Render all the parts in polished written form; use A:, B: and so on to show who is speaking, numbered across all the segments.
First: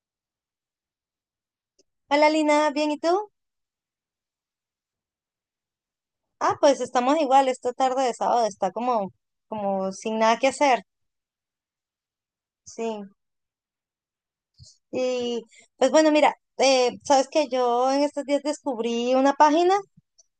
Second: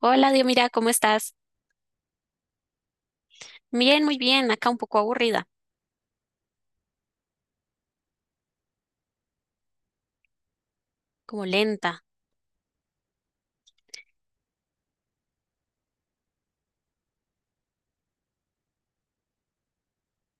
A: Hola, Dios, mira, ¿cómo estás?
B: Hola, Lina, ¿bien y tú?
A: Bien, muy bien, acá un poco aburrida,
B: Ah, pues estamos igual, esta tarde de sábado está como sin nada que hacer,
A: como lenta.
B: sí. Y pues bueno, mira, sabes que yo en estos días descubrí una página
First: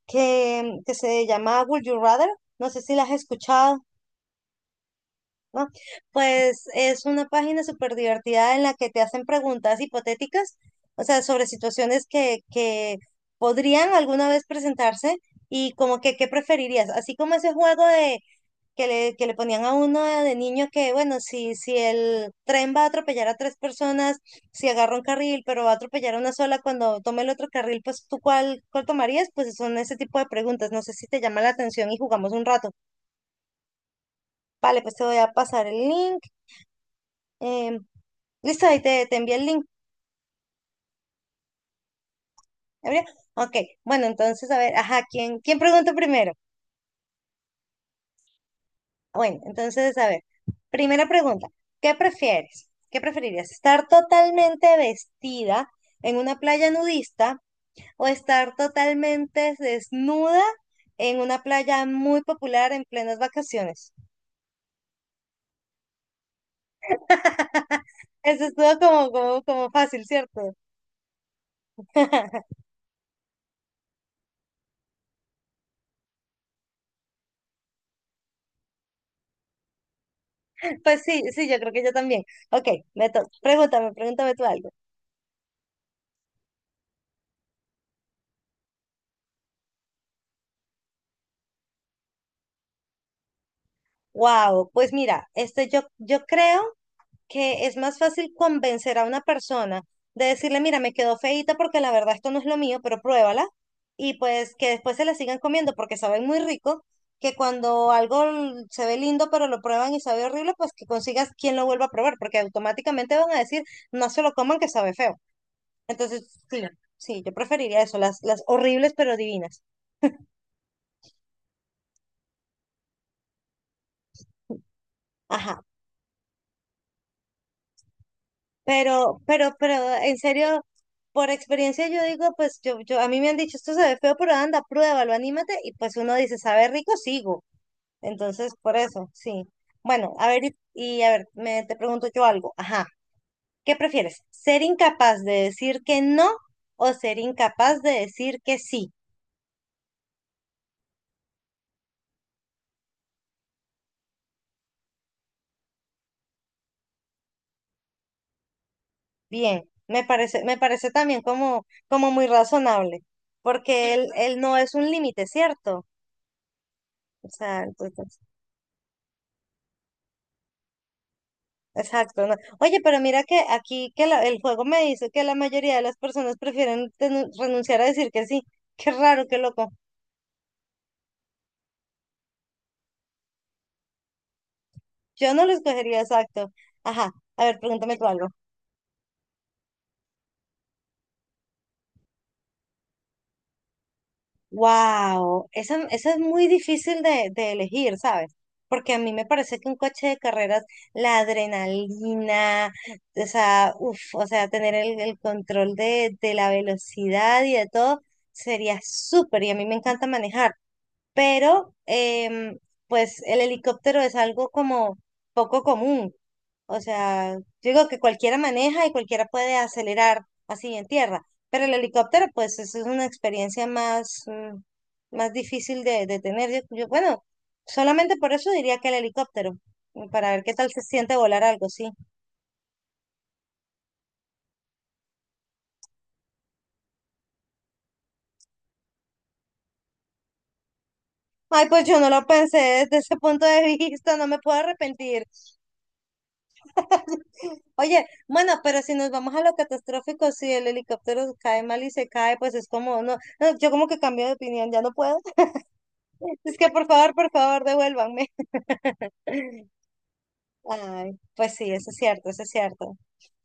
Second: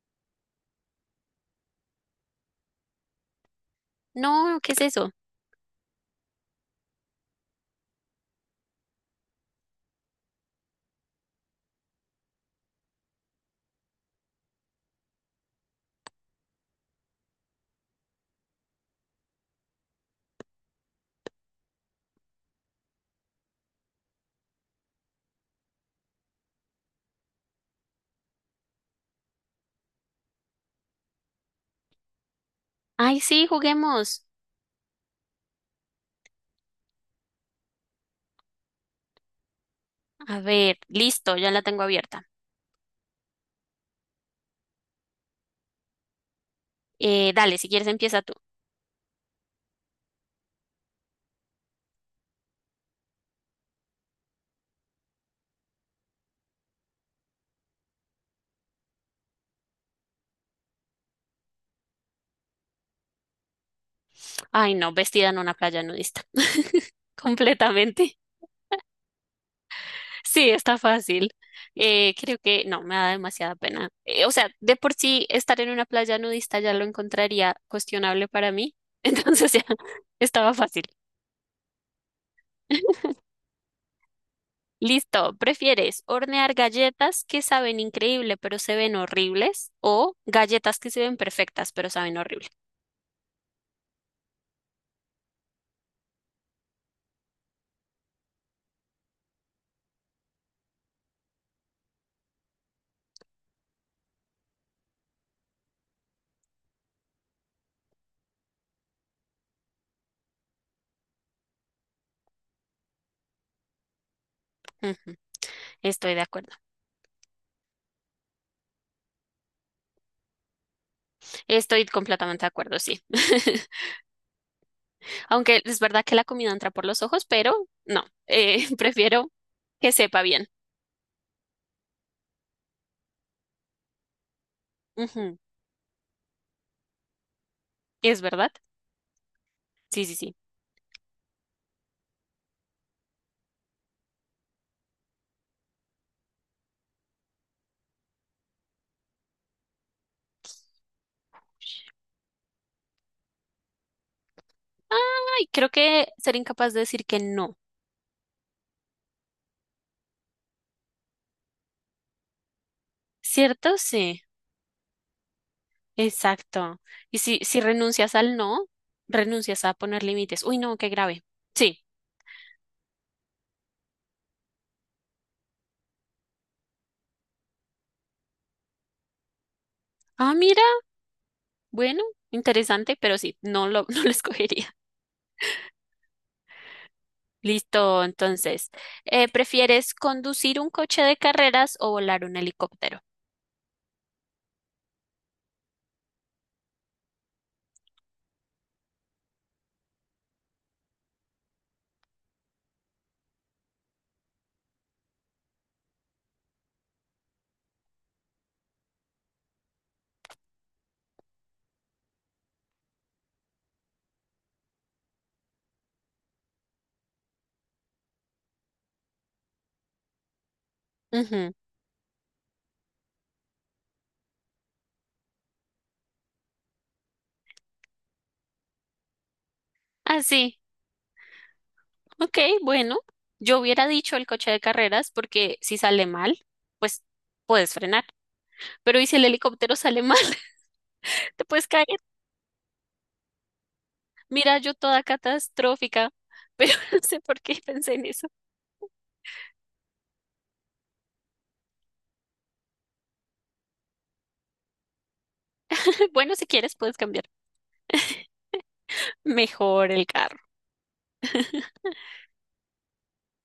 B: que se llama Would You Rather, no sé si la has escuchado,
A: No, ¿qué es eso?
B: ¿no? Pues es una página súper divertida en la que te hacen preguntas hipotéticas, o sea, sobre situaciones que podrían alguna vez presentarse y como que, ¿qué preferirías? Así como ese juego de que le ponían a uno de niño que, bueno, si el tren va a atropellar a tres personas, si agarra un carril, pero va a atropellar a una sola, cuando tome el otro carril, pues tú cuál tomarías, pues son ese tipo de preguntas. No sé si te llama la atención y jugamos un rato.
A: Ay, sí, juguemos.
B: Vale, pues te voy a pasar el link. em, listo, ahí te envié el link.
A: A ver, listo, ya la tengo abierta.
B: ¿Gabriel? Ok, bueno, entonces, a ver, ajá, ¿quién pregunta primero?
A: Dale, si quieres empieza tú.
B: Bueno, entonces, a ver, primera pregunta, ¿qué prefieres? ¿Qué preferirías? ¿Estar totalmente vestida en una playa nudista o estar totalmente desnuda en una playa muy popular en plenas vacaciones?
A: Ay, no, vestida en una playa nudista. Completamente.
B: Eso estuvo como fácil,
A: Sí,
B: ¿cierto?
A: está fácil. Creo que no, me da demasiada pena. O sea, de por sí estar en una playa nudista ya lo encontraría cuestionable para mí, entonces ya estaba fácil.
B: Pues sí, sí, yo creo que yo también. Ok, pregúntame tú algo.
A: Listo, ¿prefieres hornear galletas que saben increíble pero se ven horribles o galletas que se ven perfectas pero saben horrible?
B: Wow, pues mira, este, yo creo que es más fácil convencer a una persona de decirle, mira, me quedó feíta porque la verdad esto no es lo mío, pero pruébala. Y pues que después se la sigan comiendo porque saben muy rico, que cuando algo se ve lindo pero lo prueban y sabe horrible, pues que consigas quien lo vuelva a probar, porque automáticamente van a decir, no se lo coman que sabe feo.
A: Ujú, estoy de
B: Entonces,
A: acuerdo,
B: sí, sí, yo preferiría eso, las horribles pero divinas.
A: estoy completamente de acuerdo, sí. Aunque
B: Ajá.
A: es verdad que la comida entra por los ojos, pero no,
B: Pero,
A: prefiero
B: pero, pero,
A: que
B: en
A: sepa bien.
B: serio, por experiencia yo digo, pues yo, a mí me han dicho, esto se ve feo, pero anda, pruébalo,
A: Ujú,
B: anímate, y pues uno dice, sabe rico, sigo.
A: ¿es verdad?
B: Entonces, por eso, sí.
A: Sí,
B: Bueno,
A: sí,
B: a
A: sí.
B: ver, y a ver, te pregunto yo algo. Ajá, ¿qué prefieres? ¿Ser incapaz de decir que no o ser incapaz de decir que sí?
A: Ay, creo que ser incapaz de decir que no,
B: Bien, me parece también como muy razonable,
A: ¿cierto?
B: porque él,
A: Sí,
B: él no es un límite, ¿cierto?
A: exacto. Y
B: O
A: si
B: sea,
A: renuncias
B: entonces.
A: al no, renuncias a poner límites. Uy, no, qué grave. Sí.
B: Exacto, no. Oye, pero mira que aquí que el juego me dice que la mayoría de las personas prefieren renunciar a decir que sí. Qué raro, qué loco.
A: Ah, mira, bueno, interesante, pero sí, no lo, no lo escogería.
B: Yo no lo escogería exacto. Ajá, a ver, pregúntame
A: Listo,
B: tú algo.
A: entonces, ¿prefieres conducir un coche de carreras o volar un helicóptero?
B: Wow, esa es muy difícil de elegir, ¿sabes? Porque a mí me parece que un coche de carreras, la adrenalina, o sea, uf, o sea, tener el control de la velocidad y de todo sería súper. Y a mí me encanta manejar. Pero pues el helicóptero es algo como poco común. O sea, yo digo que cualquiera maneja y cualquiera puede acelerar así en tierra,
A: Ujú.
B: pero el helicóptero pues eso es una experiencia más, más difícil de tener. Yo, bueno, solamente por eso diría que el helicóptero,
A: Ah,
B: para ver qué
A: sí,
B: tal se siente volar algo, sí.
A: ok, bueno, yo hubiera dicho el coche de carreras porque si sale mal, pues puedes frenar, pero ¿y si el helicóptero sale mal? Te puedes
B: Ay,
A: caer.
B: pues yo no lo pensé desde ese punto de vista, no me
A: Mira,
B: puedo
A: yo toda
B: arrepentir.
A: catastrófica, pero no sé por qué pensé en
B: Oye,
A: eso.
B: bueno, pero si nos vamos a lo catastrófico, si el helicóptero cae mal y se cae, pues es como, no, no, yo como que cambio de opinión, ya no puedo.
A: Bueno, si
B: Es que
A: quieres, puedes cambiar.
B: por favor, devuélvanme.
A: Mejor el carro.
B: Ay, pues sí, eso es cierto, eso es cierto.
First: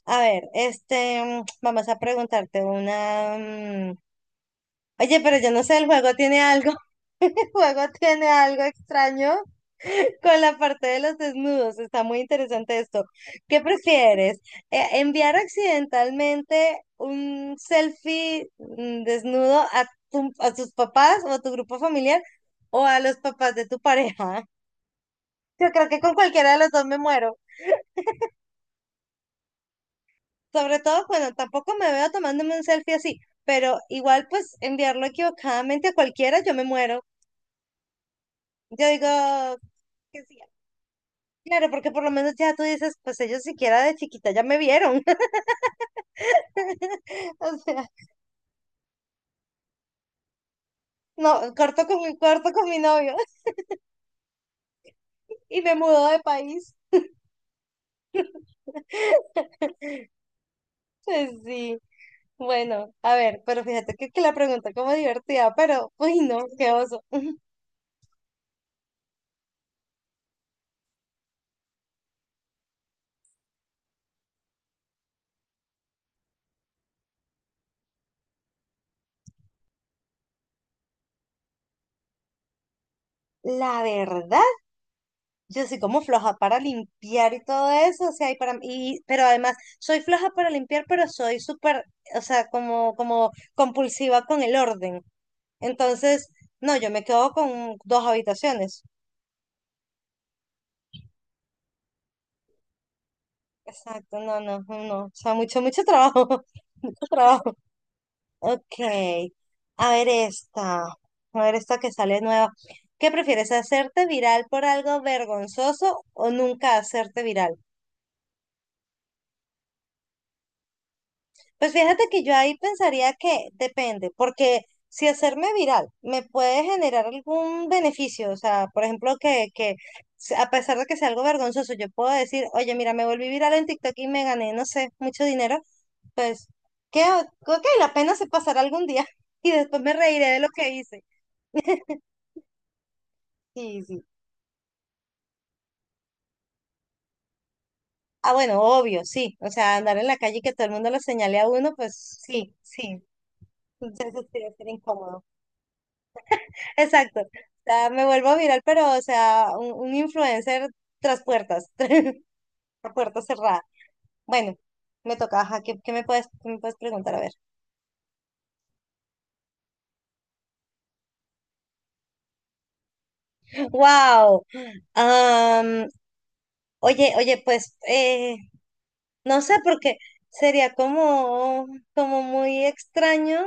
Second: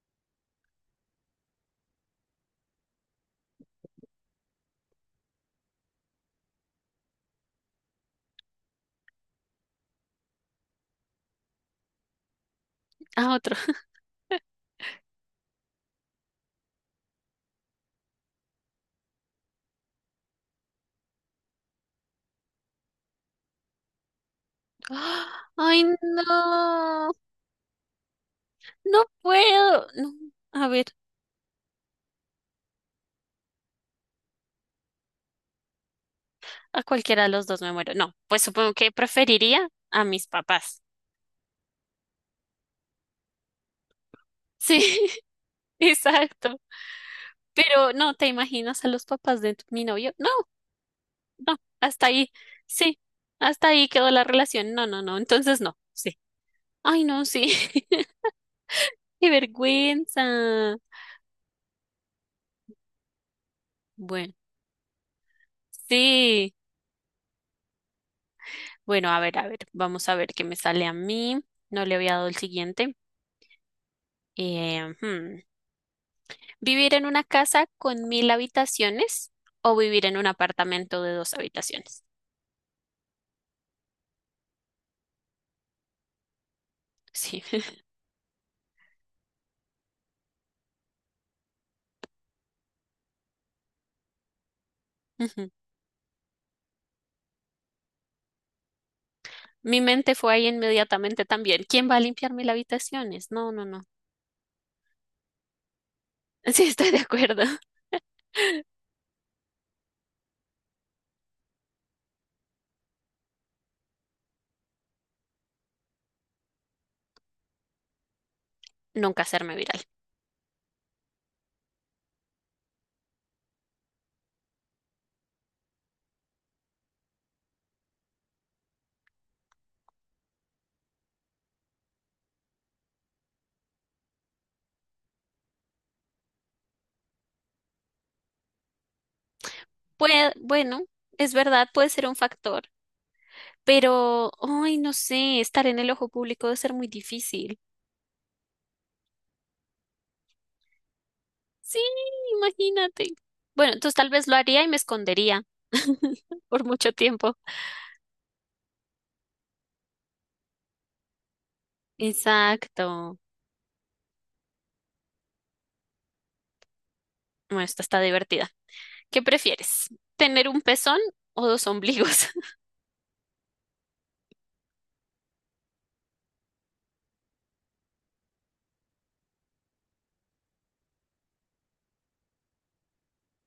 B: A ver, este, vamos a preguntarte una. Oye, pero yo no sé, el juego tiene algo. Juego tiene algo extraño con la parte de los desnudos. Está muy interesante esto.
A: Ah, otro.
B: ¿Qué prefieres? ¿Enviar accidentalmente un selfie desnudo a tus papás o a tu grupo familiar o a los papás de tu pareja?
A: ¡Ah!
B: Yo
A: Ay,
B: creo que con cualquiera de los dos me
A: no.
B: muero.
A: No puedo. No. A
B: Sobre
A: ver,
B: todo, bueno, tampoco me veo tomándome un selfie así, pero igual pues enviarlo equivocadamente a cualquiera, yo me
A: a
B: muero.
A: cualquiera de los dos me muero. No, pues supongo
B: Yo
A: que
B: digo
A: preferiría a
B: que
A: mis
B: sí.
A: papás.
B: Claro, porque por lo menos ya tú dices, pues ellos siquiera de chiquita ya me
A: Sí,
B: vieron.
A: exacto.
B: O sea,
A: Pero no, ¿te imaginas a los papás de mi novio? No,
B: no,
A: no,
B: corto con
A: hasta
B: mi,
A: ahí.
B: corto con mi
A: Sí,
B: novio
A: hasta ahí quedó la relación. No, no, no. Entonces
B: y me
A: no.
B: mudó
A: Sí.
B: de país.
A: Ay, no, sí. Qué vergüenza.
B: Pues sí, bueno, a ver, pero fíjate que, la
A: Bueno,
B: pregunta como divertida, pero, uy, no,
A: sí.
B: qué oso.
A: Bueno, a ver, a ver. Vamos a ver qué me sale a mí. No le había dado el siguiente. Eh, hmm, ¿Vivir en una casa con 1000 habitaciones o vivir en un apartamento de dos habitaciones?
B: La verdad, yo soy como floja para limpiar
A: Sí.
B: y todo eso, o sea, pero además, soy floja para limpiar, pero soy súper, o sea, como compulsiva con el orden.
A: Ujú.
B: Entonces, no, yo me quedo con dos habitaciones.
A: Mi mente fue ahí inmediatamente también. ¿Quién va a limpiar 1000 habitaciones? No, no, no.
B: Exacto, no, no, no. O sea, mucho, mucho trabajo.
A: Sí, estoy de
B: Mucho
A: acuerdo.
B: trabajo. Ok. A ver esta. A ver esta que sale nueva. ¿Qué prefieres, hacerte viral por algo vergonzoso o nunca hacerte viral?
A: Nunca hacerme viral.
B: Pues fíjate que yo ahí pensaría que depende, porque si hacerme viral me puede generar algún beneficio, o sea, por ejemplo, a pesar de que sea algo vergonzoso, yo puedo decir, oye, mira, me volví viral en TikTok y me gané, no sé, mucho dinero, pues, que, ok, la pena se pasará algún día y después me reiré
A: Puede,
B: de lo que
A: bueno,
B: hice.
A: es verdad, puede ser un factor,
B: Sí, sí.
A: pero, ay, no sé, estar en el ojo público debe ser muy difícil.
B: Ah, bueno, obvio, sí, o sea, andar en la calle y que todo el mundo lo señale a uno,
A: Sí,
B: pues sí, sí,
A: imagínate. Bueno, entonces tal
B: eso
A: vez
B: sí
A: lo
B: debe
A: haría y
B: ser
A: me
B: incómodo.
A: escondería por mucho
B: Exacto. O
A: tiempo.
B: sea, me vuelvo viral, pero, o sea, un influencer tras puertas, tras
A: Exacto.
B: puertas cerradas. Bueno, me toca, ajá, ¿qué me puedes preguntar? A ver.
A: Bueno, esta está divertida. ¿Qué prefieres? ¿Tener un pezón o dos ombligos?
B: Wow. Am, oye, oye, pues, no sé, porque sería como muy extraño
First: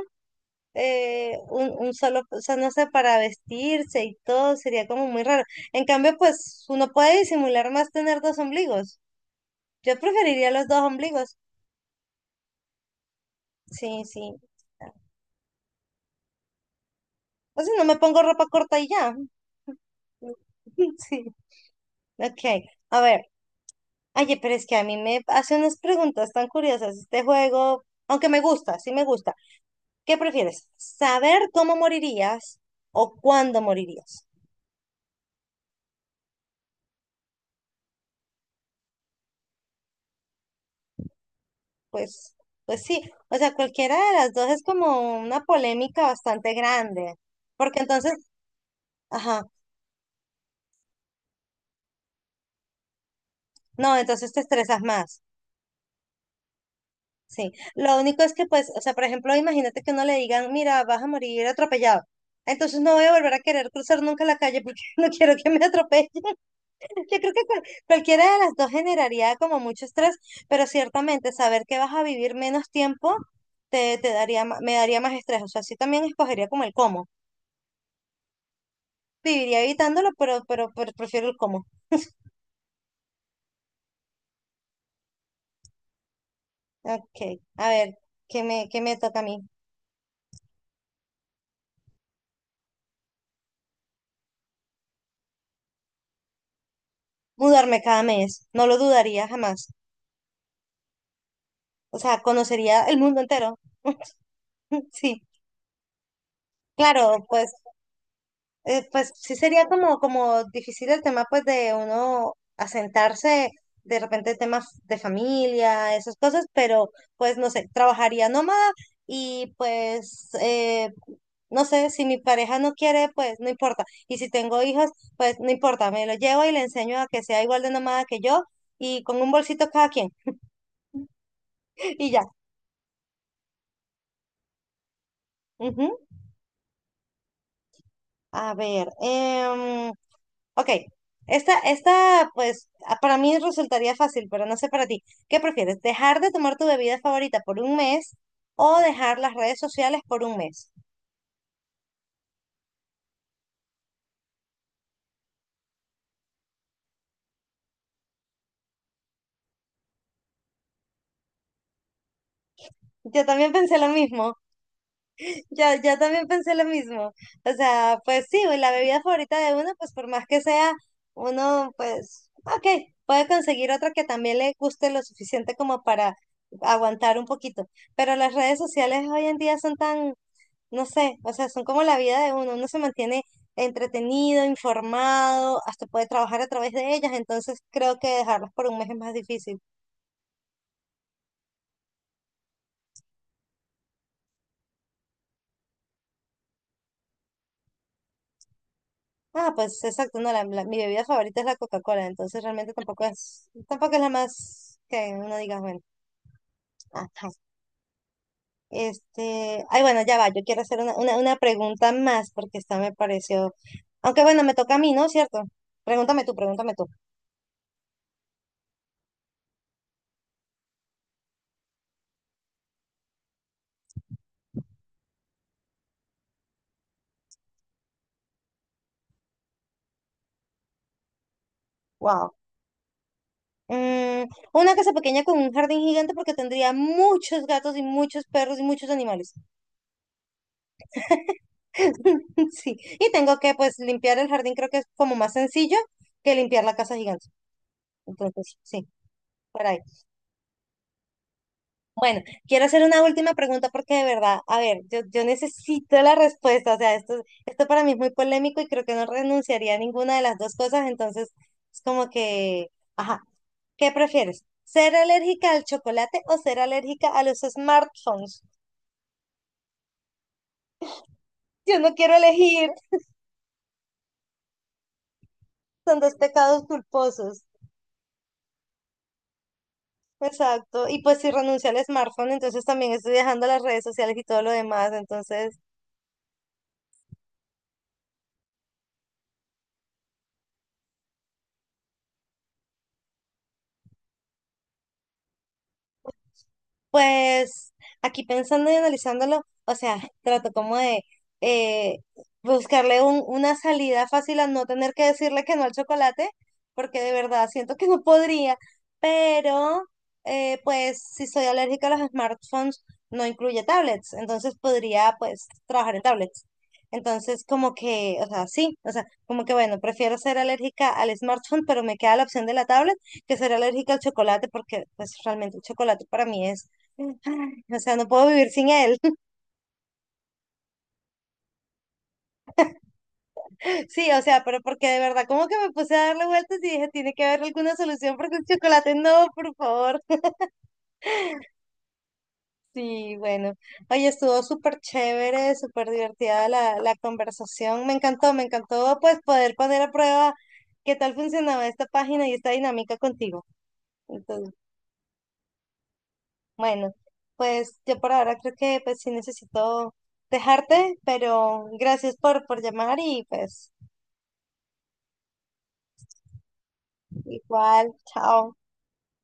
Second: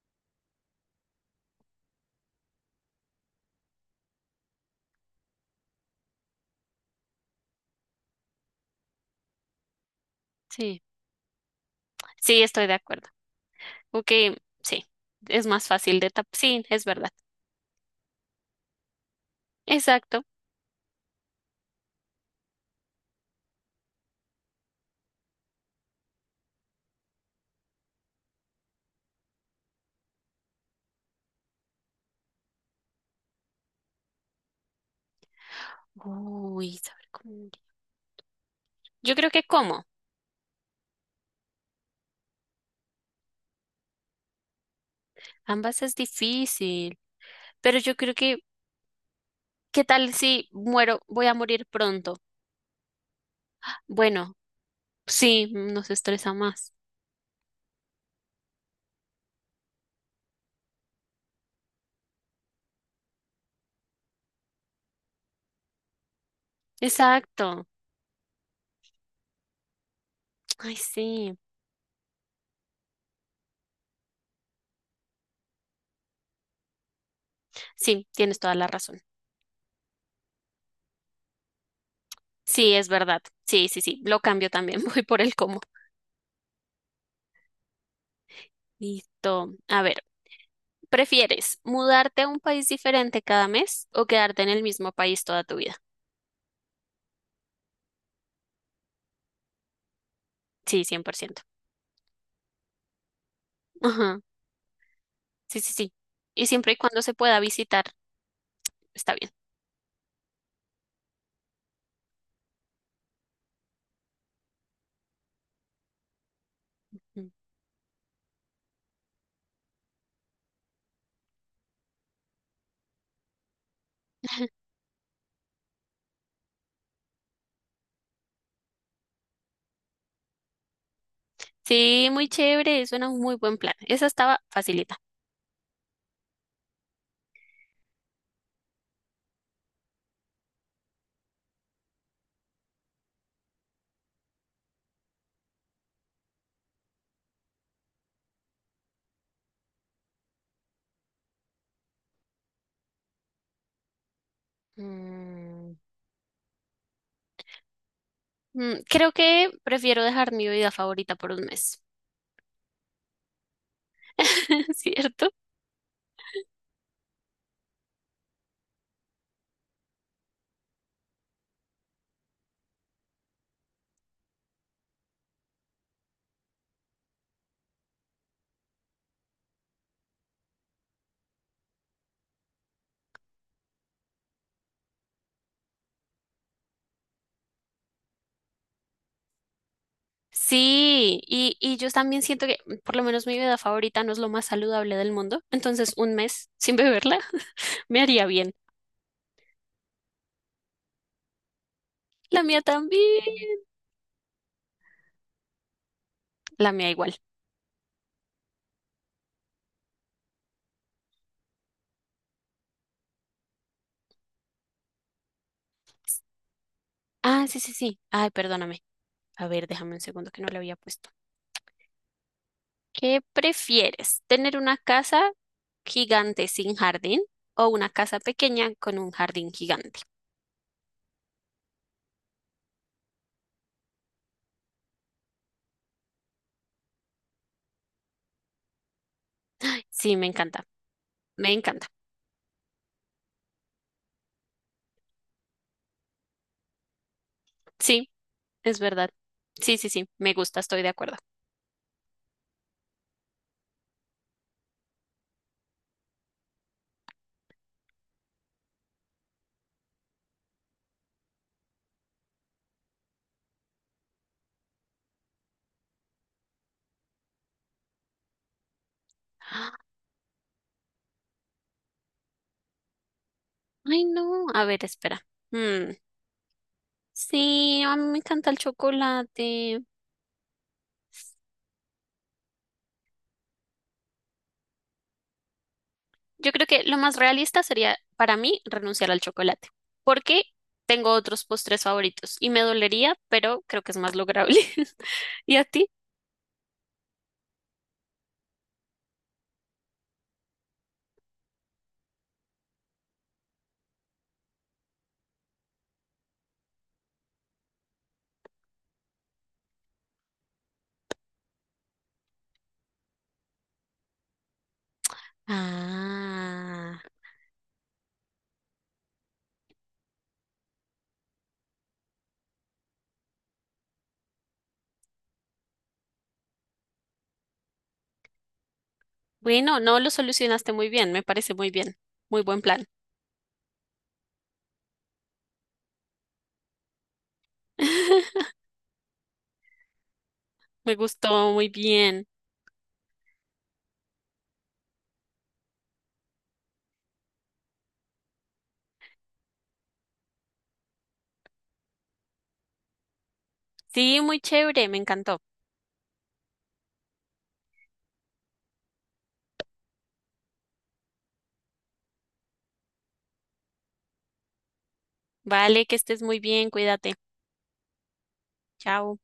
B: un solo, o sea, no sé, para vestirse y todo, sería como muy raro. En cambio, pues, uno puede disimular más tener dos ombligos. Yo preferiría los dos
A: Sí,
B: ombligos.
A: sí, estoy de acuerdo.
B: Sí,
A: Ok,
B: sí.
A: sí, es más fácil de tapar. Sí, es verdad.
B: Entonces no me pongo ropa corta y ya.
A: Exacto.
B: Sí. Ok, a ver. Oye, pero es que a mí me hace unas preguntas tan curiosas este juego, aunque me gusta, sí me gusta. ¿Qué prefieres? ¿Saber cómo morirías o cuándo morirías?
A: Uy, saber cómo. Yo creo que cómo.
B: Pues, pues sí, o sea, cualquiera de las dos es como una
A: Ambas es
B: polémica bastante
A: difícil,
B: grande,
A: pero
B: porque
A: yo
B: entonces,
A: creo que,
B: ajá,
A: ¿qué tal si muero? Voy a morir pronto.
B: no, entonces
A: Bueno,
B: te estresas más.
A: sí, nos estresa más.
B: Sí, lo único es que, pues, o sea, por ejemplo, imagínate que uno le digan, mira, vas a morir atropellado. Entonces no voy a volver a querer cruzar nunca la calle porque no quiero que me atropellen. Yo creo que
A: Exacto.
B: cualquiera de las dos generaría como mucho estrés, pero
A: Ay,
B: ciertamente
A: sí.
B: saber que vas a vivir menos tiempo te daría, me daría más estrés. O sea, sí también escogería como el cómo.
A: Sí, tienes toda la razón.
B: Viviría evitándolo, pero prefiero el cómo.
A: Sí, es verdad. Sí, sí, sí. Lo cambio también. Voy por el cómo.
B: Ok, a ver, ¿qué me toca a mí?
A: Listo. A ver. ¿Prefieres mudarte a un país diferente cada mes o quedarte en el mismo país toda tu vida?
B: Mudarme cada mes, no lo dudaría jamás.
A: Sí, 100%.
B: O sea, conocería el mundo entero.
A: Ajá.
B: Sí,
A: Sí, sí, sí. Y siempre y cuando se
B: claro,
A: pueda
B: pues,
A: visitar,
B: pues
A: está bien.
B: sí sería como difícil el tema pues de uno asentarse de repente temas de familia, esas cosas, pero
A: Mm.
B: pues no sé, trabajaría nómada y pues no sé, si mi pareja no quiere, pues no importa. Y si tengo hijos, pues no importa, me lo llevo y le enseño a que sea igual de nómada que yo y con un bolsito cada quien.
A: Sí,
B: Y ya.
A: muy chévere, suena un muy buen plan. Esa estaba facilita.
B: Ujú. A ver, ok, esta, pues, para mí resultaría fácil, pero no sé para ti. ¿Qué prefieres? ¿Dejar de tomar tu bebida favorita por un mes o dejar las redes sociales por un mes?
A: Mm, Creo que prefiero dejar mi vida favorita por un mes.
B: Yo también pensé lo mismo,
A: ¿Cierto?
B: yo también pensé lo mismo. O sea, pues sí, güey, la bebida favorita de uno, pues por más que sea, uno, pues, ok, puede conseguir otra que también le guste lo suficiente como para aguantar un poquito. Pero las redes sociales hoy en día son tan no sé, o sea, son como la vida de uno, uno se mantiene entretenido, informado, hasta puede trabajar a través de ellas, entonces creo que dejarlas por un mes es más difícil.
A: Sí, y yo también siento que por lo menos mi vida favorita no es lo más saludable del mundo, entonces un mes sin beberla me haría bien.
B: Ah, pues exacto, no, mi bebida favorita es la Coca-Cola,
A: La
B: entonces
A: mía
B: realmente tampoco
A: también.
B: es, tampoco es la más que uno diga, bueno,
A: La mía igual.
B: ajá. Este, ay, bueno, ya va, yo quiero hacer una pregunta más porque esta me pareció, aunque bueno, me toca a mí, ¿no? ¿Cierto? Pregúntame tú, pregúntame tú.
A: Ah, sí, sí, sí. Ay, perdóname. A ver, déjame un segundo que no le había puesto. ¿Qué prefieres? ¿Tener una casa gigante sin jardín o una casa pequeña con un jardín gigante?
B: Wow. Mm, una casa pequeña con un jardín gigante porque tendría muchos gatos y muchos perros y muchos animales.
A: Sí, me encanta. Me encanta.
B: Sí, y tengo que pues limpiar el jardín, creo que es como más sencillo que limpiar la casa gigante.
A: Sí,
B: Entonces,
A: es
B: sí,
A: verdad.
B: por
A: Sí,
B: ahí.
A: sí, sí. Me gusta, estoy de acuerdo.
B: Bueno, quiero hacer una última pregunta porque de verdad, a ver, yo necesito la respuesta, o sea, esto para mí es muy polémico y creo que no renunciaría a ninguna de las dos cosas, entonces es como que, ajá, ¿qué prefieres? ¿Ser alérgica al chocolate o ser alérgica a los smartphones? Yo no quiero elegir,
A: Ay, no. A ver, espera. Mm,
B: son dos pecados culposos.
A: sí, a mí me encanta el chocolate.
B: Exacto. Y pues si renuncio al smartphone, entonces también estoy dejando las redes sociales y todo lo demás. Entonces.
A: Yo creo que lo más realista sería para mí renunciar al chocolate, porque tengo otros postres favoritos y me dolería, pero creo que es más lograble. ¿Y a ti?
B: Pues aquí pensando y analizándolo, o sea, trato como de eh, buscarle una salida fácil a no tener que decirle que no al chocolate, porque de verdad siento que no podría, pero pues si soy alérgica a los smartphones, no incluye tablets, entonces podría pues trabajar en tablets.
A: Ah,
B: Entonces como que, o sea, sí, o sea, como que bueno, prefiero ser alérgica al smartphone, pero me queda la opción de la tablet que ser alérgica al chocolate, porque pues realmente el chocolate para mí es Ay, o sea, no puedo vivir sin él.
A: bueno, no lo solucionaste muy bien, me parece muy bien, muy buen plan.
B: Sí, o sea, pero porque de verdad, como que me puse a darle vueltas y dije, tiene que haber alguna solución porque el chocolate no, por favor.
A: Me gustó muy bien.
B: Sí, bueno. Oye, estuvo súper chévere, súper divertida la conversación. Me encantó pues poder poner a prueba qué tal funcionaba esta página y esta dinámica contigo.
A: Sí, muy
B: Entonces,
A: chévere, me encantó.
B: bueno, pues yo por ahora creo que pues sí necesito dejarte, pero gracias por llamar y pues
A: Vale, que estés muy bien, cuídate.
B: igual, chao.
A: Chao.